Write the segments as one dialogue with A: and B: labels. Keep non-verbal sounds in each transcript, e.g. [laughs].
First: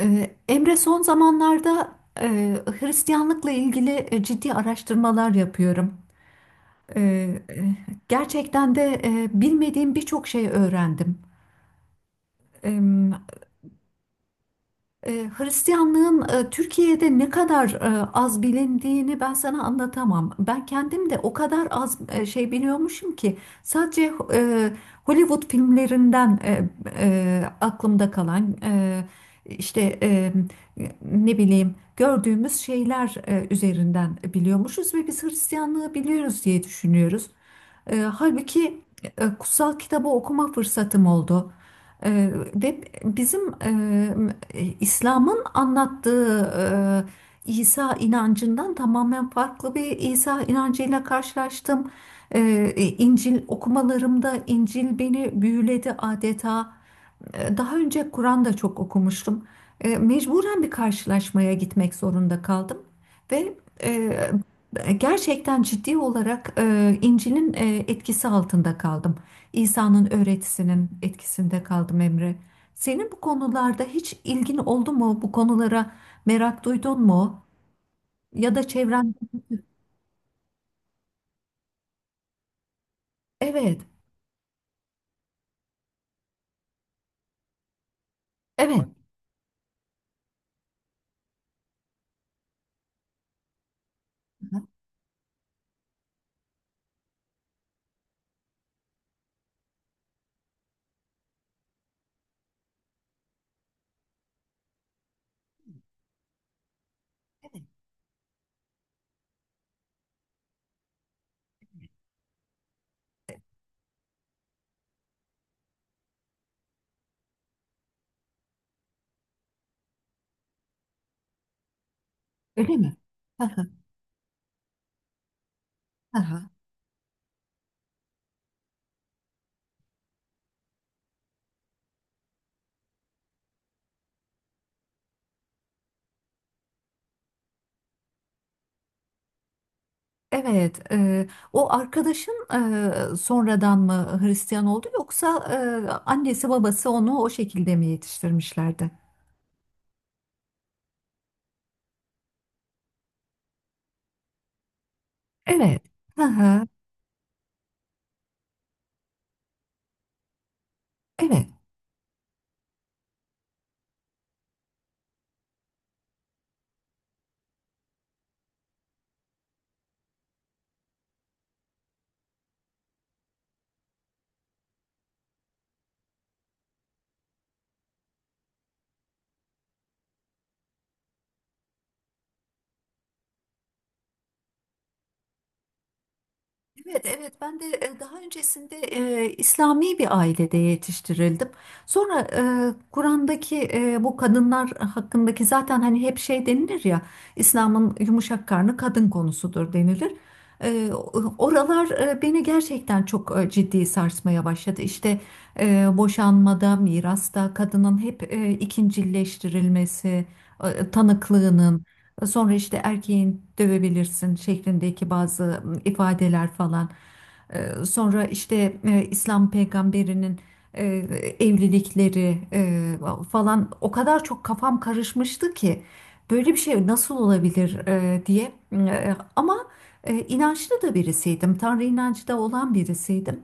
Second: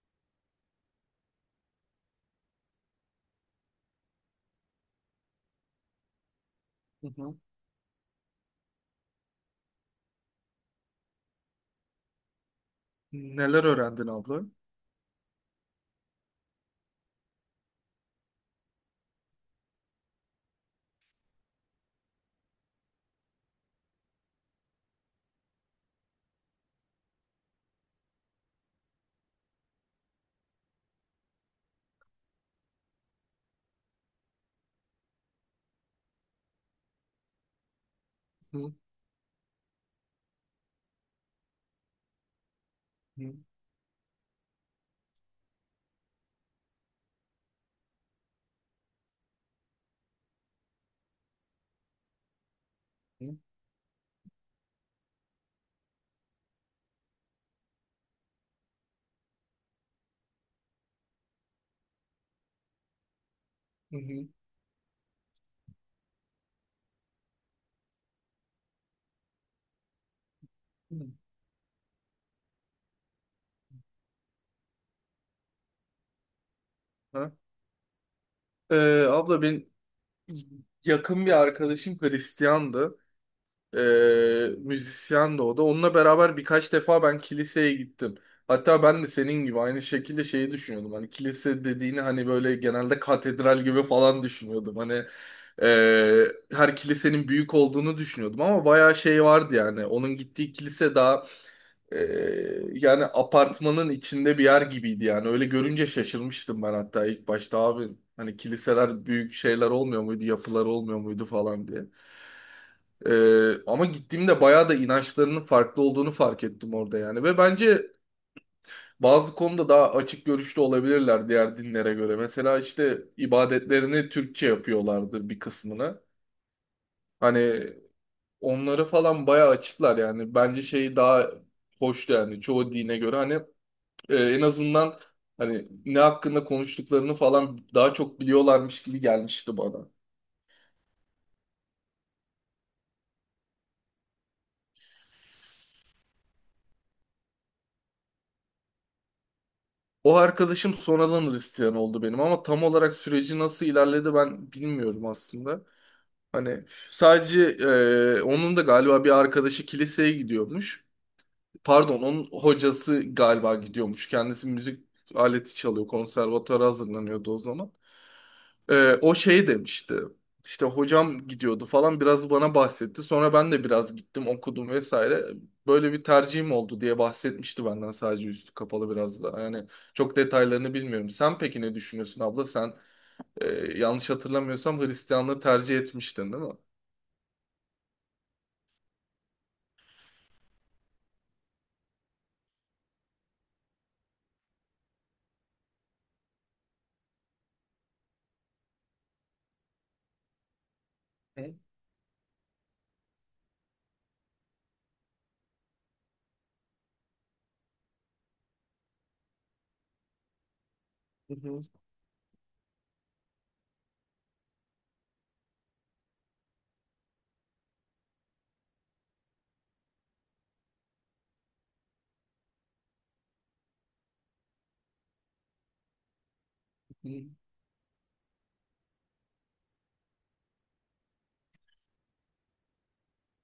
A: Emre, son zamanlarda e, Hristiyanlıkla ilgili ciddi araştırmalar yapıyorum. Ee,
B: Hı hı.
A: e, gerçekten de bilmediğim birçok şey öğrendim.
B: Neler öğrendin abla?
A: E, Hristiyanlığın Türkiye'de ne kadar az bilindiğini ben sana anlatamam. Ben kendim de o kadar az şey biliyormuşum ki sadece Hollywood filmlerinden aklımda kalan işte ne bileyim gördüğümüz şeyler üzerinden biliyormuşuz ve biz Hristiyanlığı biliyoruz diye düşünüyoruz.
B: Hı
A: Halbuki kutsal kitabı okuma fırsatım oldu. Ve
B: hı,
A: bizim İslam'ın anlattığı İsa inancından tamamen farklı bir İsa inancıyla karşılaştım. Ee,
B: hı
A: İncil okumalarımda İncil beni büyüledi adeta. Daha önce Kur'an da çok okumuştum. Mecburen bir karşılaşmaya gitmek zorunda kaldım ve
B: hı,
A: gerçekten ciddi olarak İncil'in etkisi altında kaldım. İsa'nın öğretisinin
B: hı.
A: etkisinde kaldım, Emre. Senin bu konularda hiç ilgin oldu mu? Bu konulara merak duydun
B: Ha?
A: mu? Ya da çevren?
B: Abla ben yakın bir arkadaşım Hristiyandı. Ee,
A: Evet,
B: Müzisyendi o da. Onunla beraber birkaç defa ben kiliseye gittim. Hatta
A: evet.
B: ben de senin gibi aynı şekilde şeyi düşünüyordum. Hani kilise dediğini hani böyle genelde katedral gibi falan düşünüyordum. Hani e, her kilisenin büyük olduğunu düşünüyordum ama bayağı şey vardı yani. Onun gittiği kilise daha Ee, yani apartmanın içinde bir yer gibiydi yani. Öyle görünce şaşırmıştım ben hatta ilk
A: Bak.
B: başta abi. Hani kiliseler büyük şeyler olmuyor muydu, yapılar olmuyor muydu falan diye. Ama gittiğimde bayağı da inançlarının farklı olduğunu fark ettim orada yani. Ve bence bazı konuda daha açık görüşlü olabilirler diğer dinlere göre. Mesela
A: Öyle mi?
B: işte
A: [laughs] Hı hı.
B: ibadetlerini Türkçe yapıyorlardı bir kısmını. Hani onları falan bayağı açıklar yani. Bence şey daha hoştu yani çoğu dine göre. Hani en azından hani ne hakkında konuştuklarını falan daha çok biliyorlarmış gibi gelmişti bana.
A: Evet, o arkadaşın sonradan mı Hristiyan oldu yoksa annesi babası onu o şekilde mi yetiştirmişlerdi?
B: O arkadaşım sonradan Hristiyan oldu benim ama tam olarak süreci nasıl ilerledi ben bilmiyorum aslında.
A: Evet. Hı
B: Hani
A: hı,
B: sadece onun da galiba bir arkadaşı kiliseye gidiyormuş.
A: evet.
B: Pardon, onun hocası galiba gidiyormuş. Kendisi müzik aleti çalıyor, konservatuara hazırlanıyordu o zaman. O şey demişti. İşte hocam gidiyordu falan biraz bana bahsetti. Sonra ben de biraz gittim okudum vesaire. Böyle bir tercihim oldu diye bahsetmişti benden sadece üstü kapalı biraz da. Yani çok detaylarını bilmiyorum. Sen peki ne düşünüyorsun abla? Sen e, yanlış hatırlamıyorsam Hristiyanlığı tercih etmiştin değil mi?
A: Evet, evet. Ben de daha öncesinde İslami bir ailede yetiştirildim. Sonra Kur'an'daki bu kadınlar hakkındaki zaten hani hep şey denilir ya, İslam'ın yumuşak karnı kadın konusudur denilir. Oralar beni gerçekten çok ciddi sarsmaya başladı. İşte boşanmada, mirasta kadının hep ikincileştirilmesi,
B: Hı hı,
A: tanıklığının. Sonra işte erkeğin dövebilirsin şeklindeki bazı ifadeler falan. Sonra işte İslam peygamberinin e, evlilikleri falan o kadar çok kafam karışmıştı ki böyle bir şey nasıl
B: hı
A: olabilir diye. Ama inançlı da birisiydim. Tanrı inancı da olan birisiydim.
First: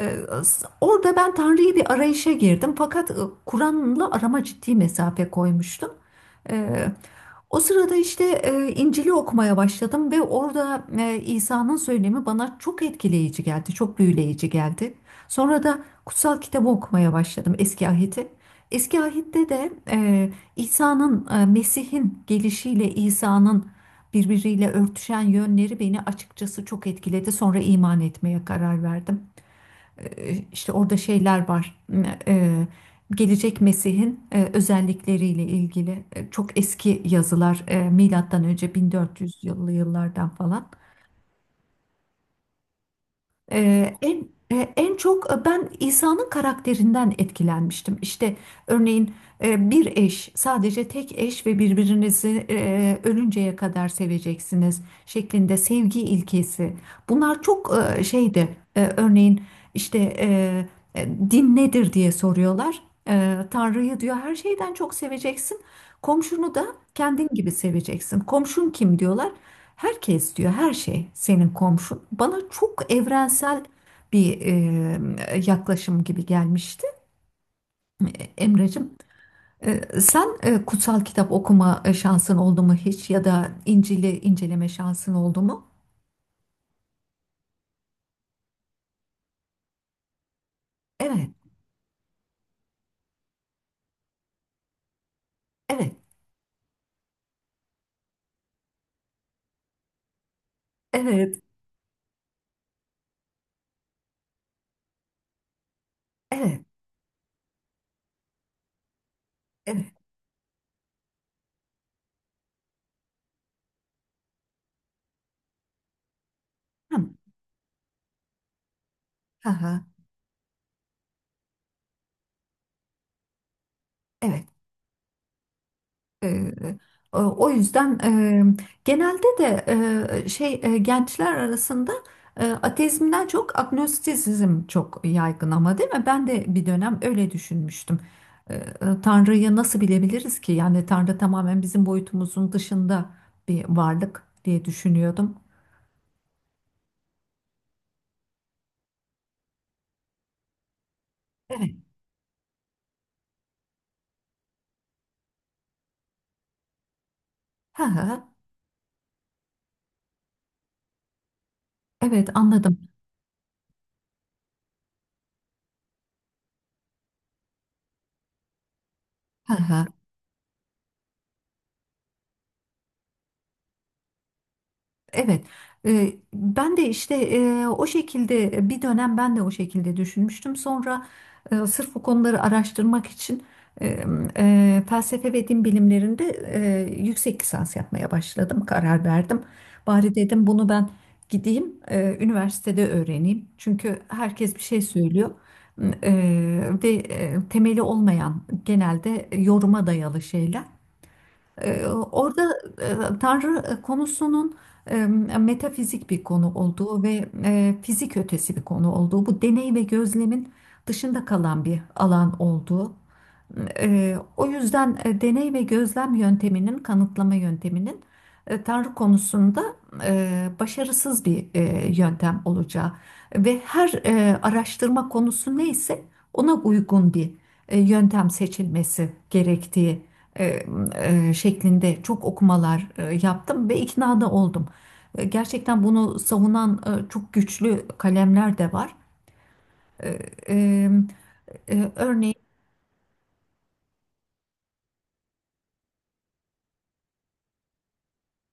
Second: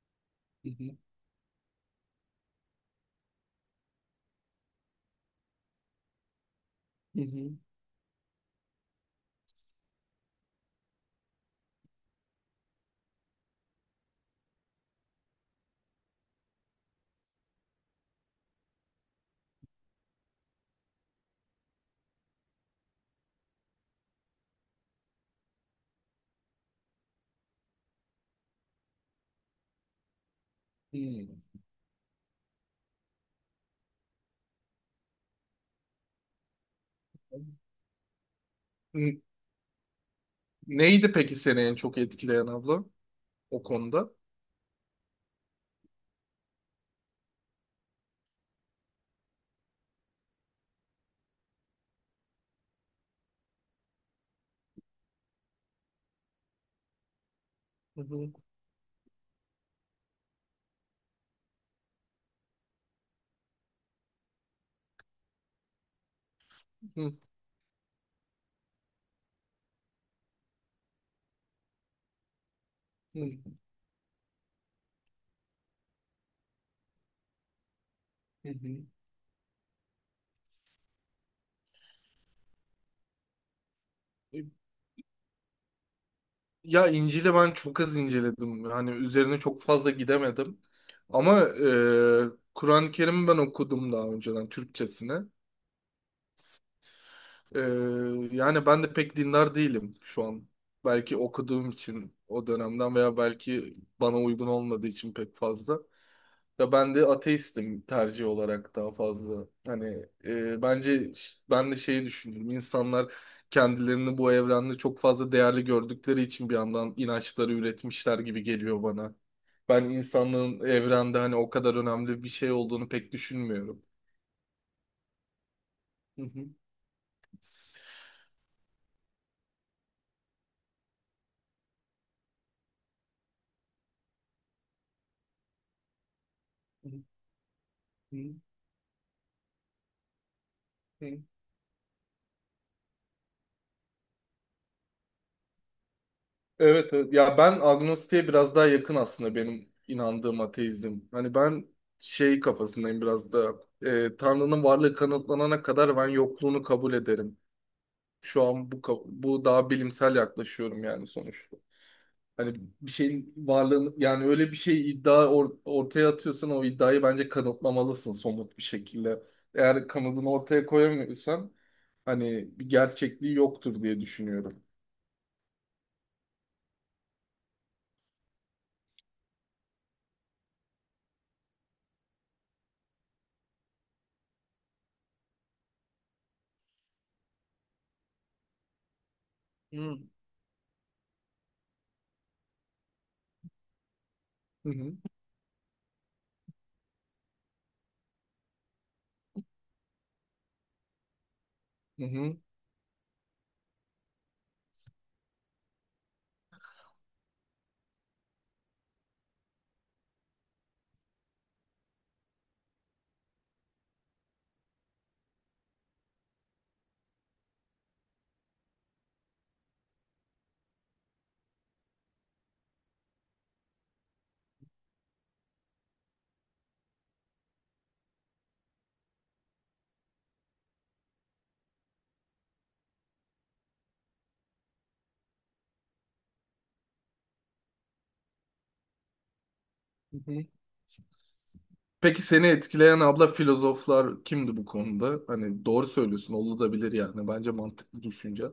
A: E,
B: hı,
A: Orada ben Tanrı'yı bir arayışa girdim, fakat Kur'an'la arama ciddi mesafe koymuştum. O sırada işte İncil'i okumaya başladım ve orada İsa'nın söylemi bana çok etkileyici geldi, çok büyüleyici geldi. Sonra da kutsal kitabı okumaya başladım, Eski Ahit'i. Eski Ahit'te de İsa'nın, Mesih'in gelişiyle İsa'nın birbiriyle örtüşen yönleri beni açıkçası çok etkiledi. Sonra iman etmeye karar verdim. İşte orada
B: hı hı,
A: şeyler var. E, Gelecek Mesih'in özellikleriyle ilgili çok eski
B: hı.
A: yazılar, milattan önce
B: N-
A: 1400 yıllı yıllardan falan.
B: Neydi peki seni en çok etkileyen abla? O
A: Ee,
B: konuda.
A: en En çok ben İsa'nın karakterinden etkilenmiştim. İşte örneğin bir eş, sadece tek eş ve birbirinizi ölünceye kadar seveceksiniz şeklinde sevgi ilkesi. Bunlar çok
B: Hı hı,
A: şeydi. Örneğin işte din nedir diye soruyorlar. Tanrı'yı diyor her şeyden çok seveceksin. Komşunu da
B: hı,
A: kendin gibi seveceksin. Komşun kim diyorlar? Herkes diyor, her şey senin komşun. Bana çok
B: hı,
A: evrensel bir yaklaşım gibi gelmişti, E,
B: hı hı.
A: Emreciğim. Sen kutsal kitap okuma şansın oldu mu hiç ya da İncil'i inceleme şansın oldu mu?
B: Ya İncil'i ben çok az inceledim. Hani üzerine çok fazla gidemedim.
A: Evet,
B: Ama Kur'an-ı Kerim'i ben okudum daha önceden Türkçesini.
A: evet,
B: Ee, Yani ben de pek dindar değilim şu an. Belki
A: evet,
B: okuduğum için o dönemden veya belki bana uygun olmadığı için pek fazla.
A: evet,
B: Ya ben de ateistim tercih olarak daha fazla.
A: evet.
B: Hani bence ben de şeyi düşünüyorum. İnsanlar kendilerini bu evrende çok fazla değerli gördükleri için bir yandan
A: Hı,
B: inançları üretmişler gibi geliyor bana.
A: hı, hı,
B: Ben insanlığın evrende hani o kadar önemli bir şey olduğunu pek düşünmüyorum.
A: evet.
B: Hı hı,
A: Ee, o yüzden genelde de şey gençler arasında ateizmden çok agnostisizm çok yaygın, ama değil mi? Ben de bir
B: hı
A: dönem öyle düşünmüştüm.
B: hı,
A: Tanrı'yı nasıl bilebiliriz ki? Yani Tanrı
B: hı.
A: tamamen bizim boyutumuzun dışında bir varlık diye düşünüyordum.
B: Evet, evet. Ya ben agnostiğe biraz daha yakın aslında benim inandığım ateizm. Hani ben
A: Evet.
B: şey kafasındayım biraz da Tanrı'nın varlığı kanıtlanana kadar ben yokluğunu kabul ederim.
A: Ha ha.
B: Şu an bu daha bilimsel yaklaşıyorum yani sonuçta.
A: Evet,
B: Hani
A: anladım.
B: bir şeyin varlığını yani öyle bir şey iddia ortaya atıyorsan o iddiayı bence kanıtlamalısın somut bir şekilde.
A: Ha ha.
B: Eğer kanıtını ortaya koyamıyorsan hani bir gerçekliği yoktur diye düşünüyorum.
A: Evet, ben de işte o şekilde bir dönem ben de o şekilde düşünmüştüm. Sonra sırf bu konuları araştırmak için e, felsefe ve din bilimlerinde yüksek lisans yapmaya başladım, karar verdim.
B: Hmm.
A: Bari dedim, bunu ben gideyim üniversitede öğreneyim. Çünkü herkes bir
B: Hı
A: şey
B: hı.
A: söylüyor, E, ve temeli olmayan, genelde yoruma dayalı şeyler. Ee,
B: Hı hı.
A: Orada Tanrı konusunun e, metafizik bir konu olduğu ve fizik ötesi bir konu olduğu, bu deney ve gözlemin dışında kalan bir alan olduğu. O yüzden deney ve gözlem yönteminin, kanıtlama yönteminin Tanrı konusunda başarısız bir yöntem olacağı ve her araştırma konusu neyse ona uygun bir yöntem seçilmesi gerektiği e, şeklinde çok okumalar yaptım ve ikna da oldum. Gerçekten bunu savunan çok güçlü kalemler de var. E,
B: Hı hı.
A: e,
B: Peki
A: Örneğin
B: seni etkileyen abla filozoflar kimdi bu konuda? Hani doğru söylüyorsun, olabilir yani. Bence mantıklı düşünce.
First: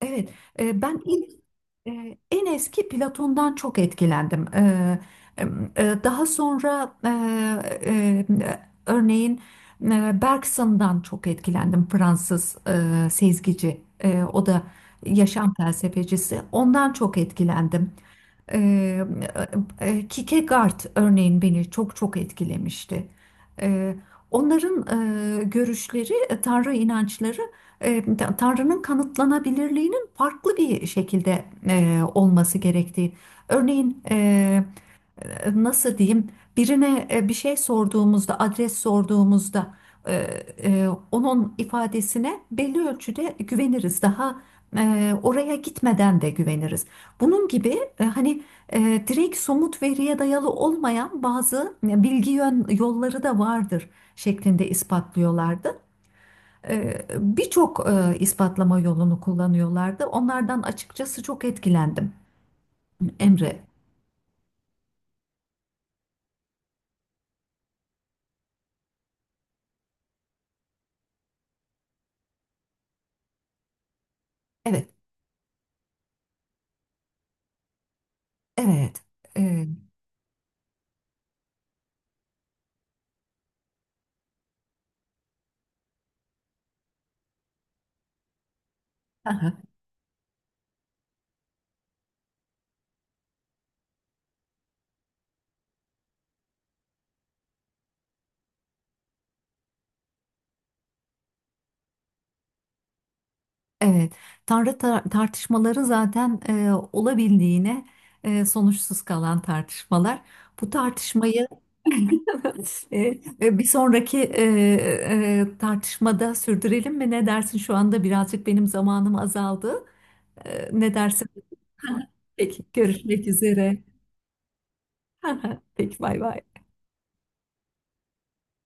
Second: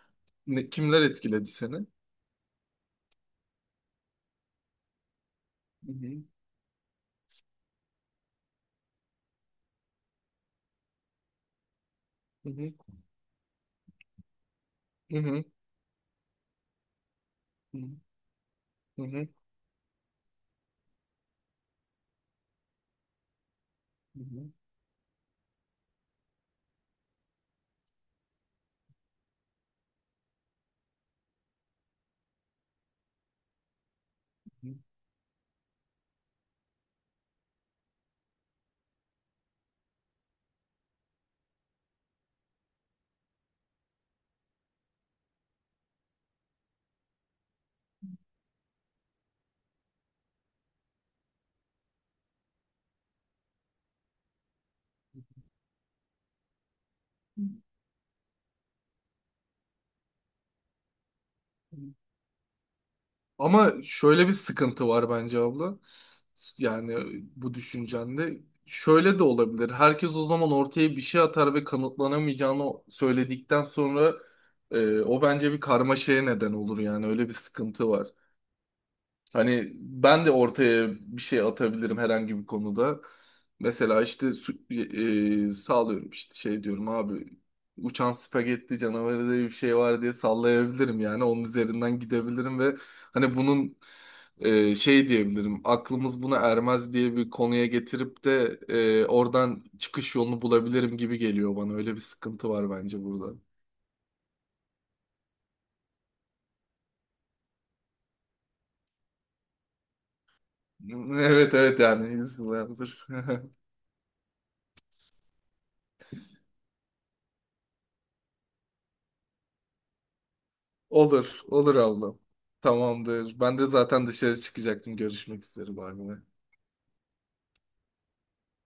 A: evet,
B: Ne,
A: ben
B: kimler
A: ilk
B: etkiledi seni?
A: En eski Platon'dan çok etkilendim. E,
B: Hı hı,
A: Daha sonra e, örneğin Bergson'dan çok etkilendim.
B: hı
A: Fransız
B: hı,
A: sezgici, o da
B: hı hı,
A: yaşam felsefecisi. Ondan çok etkilendim. Ee,
B: hı hı,
A: Kierkegaard örneğin beni çok çok etkilemişti. Ee,
B: hı hı, hı
A: Onların görüşleri, Tanrı inançları, e, Tanrı'nın kanıtlanabilirliğini farklı bir şekilde olması gerektiği. Örneğin
B: hı.
A: nasıl diyeyim, birine bir şey sorduğumuzda, adres sorduğumuzda e, onun ifadesine belli ölçüde güveniriz. Daha oraya gitmeden de güveniriz. Bunun gibi hani e, direkt somut veriye dayalı olmayan bazı bilgi yolları da vardır şeklinde ispatlıyorlardı. Birçok ispatlama yolunu kullanıyorlardı. Onlardan açıkçası çok etkilendim. Emre,
B: Ama şöyle bir sıkıntı var bence abla. Yani bu düşüncende şöyle de olabilir. Herkes o zaman ortaya bir şey atar ve kanıtlanamayacağını söyledikten sonra
A: evet,
B: o bence bir karmaşaya neden olur yani öyle bir sıkıntı var.
A: evet, eee,
B: Hani ben de ortaya bir şey atabilirim herhangi bir konuda. Mesela işte sağlıyorum işte şey diyorum abi uçan spagetti canavarı diye bir
A: aha,
B: şey var diye sallayabilirim yani onun üzerinden gidebilirim ve hani bunun şey diyebilirim aklımız buna ermez diye bir konuya getirip de oradan çıkış yolunu bulabilirim gibi geliyor bana öyle bir sıkıntı var bence burada.
A: evet. Tartışmaları zaten olabildiğine sonuçsuz kalan tartışmalar. Bu
B: [laughs]
A: tartışmayı
B: Evet, evet, yani
A: [laughs]
B: insanlardır.
A: eee, bir
B: [laughs]
A: sonraki tartışmada sürdürelim mi? Ne dersin? Şu anda birazcık benim zamanım azaldı. Ne dersin?
B: Olur, olur
A: [laughs]
B: ablam.
A: Peki, görüşmek
B: Tamamdır. Ben de
A: üzere.
B: zaten dışarı çıkacaktım. Görüşmek
A: [laughs]
B: üzere.
A: Peki,
B: Bay bay.
A: bay bay.